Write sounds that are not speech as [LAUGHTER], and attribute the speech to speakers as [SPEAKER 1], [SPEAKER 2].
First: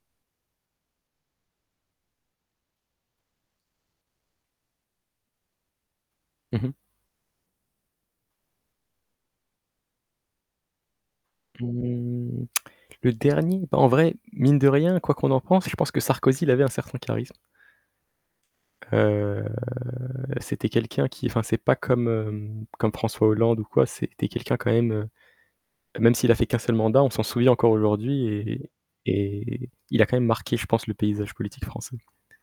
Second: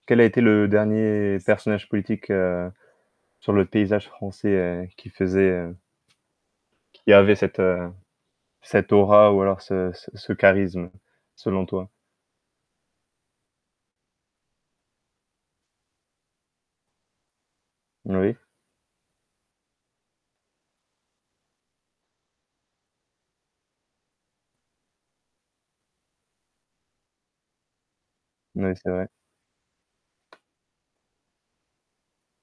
[SPEAKER 1] Quel a été le dernier personnage politique, heu, sur le paysage français, heu, qui faisait, heu
[SPEAKER 2] Mmh mh.
[SPEAKER 1] qui avait cette, heu, cette aura ou alors ce c ce charisme, selon toi?
[SPEAKER 2] Mmh [TSK] le dernier, ben en vrai, mine de rien, quoi qu'on en pense, je pense que Sarkozy, il avait un certain charisme.
[SPEAKER 1] Oui.
[SPEAKER 2] Heu, c'était quelqu'un qui, enfin c'est pas comme hem, comme François Hollande ou quoi, c'était quelqu'un quand même, heu, même s'il a fait qu'un seul mandat, on s'en souvient encore aujourd'hui et
[SPEAKER 1] Oui, c'est vrai.
[SPEAKER 2] et il a quand même marqué, je pense, le paysage politique français.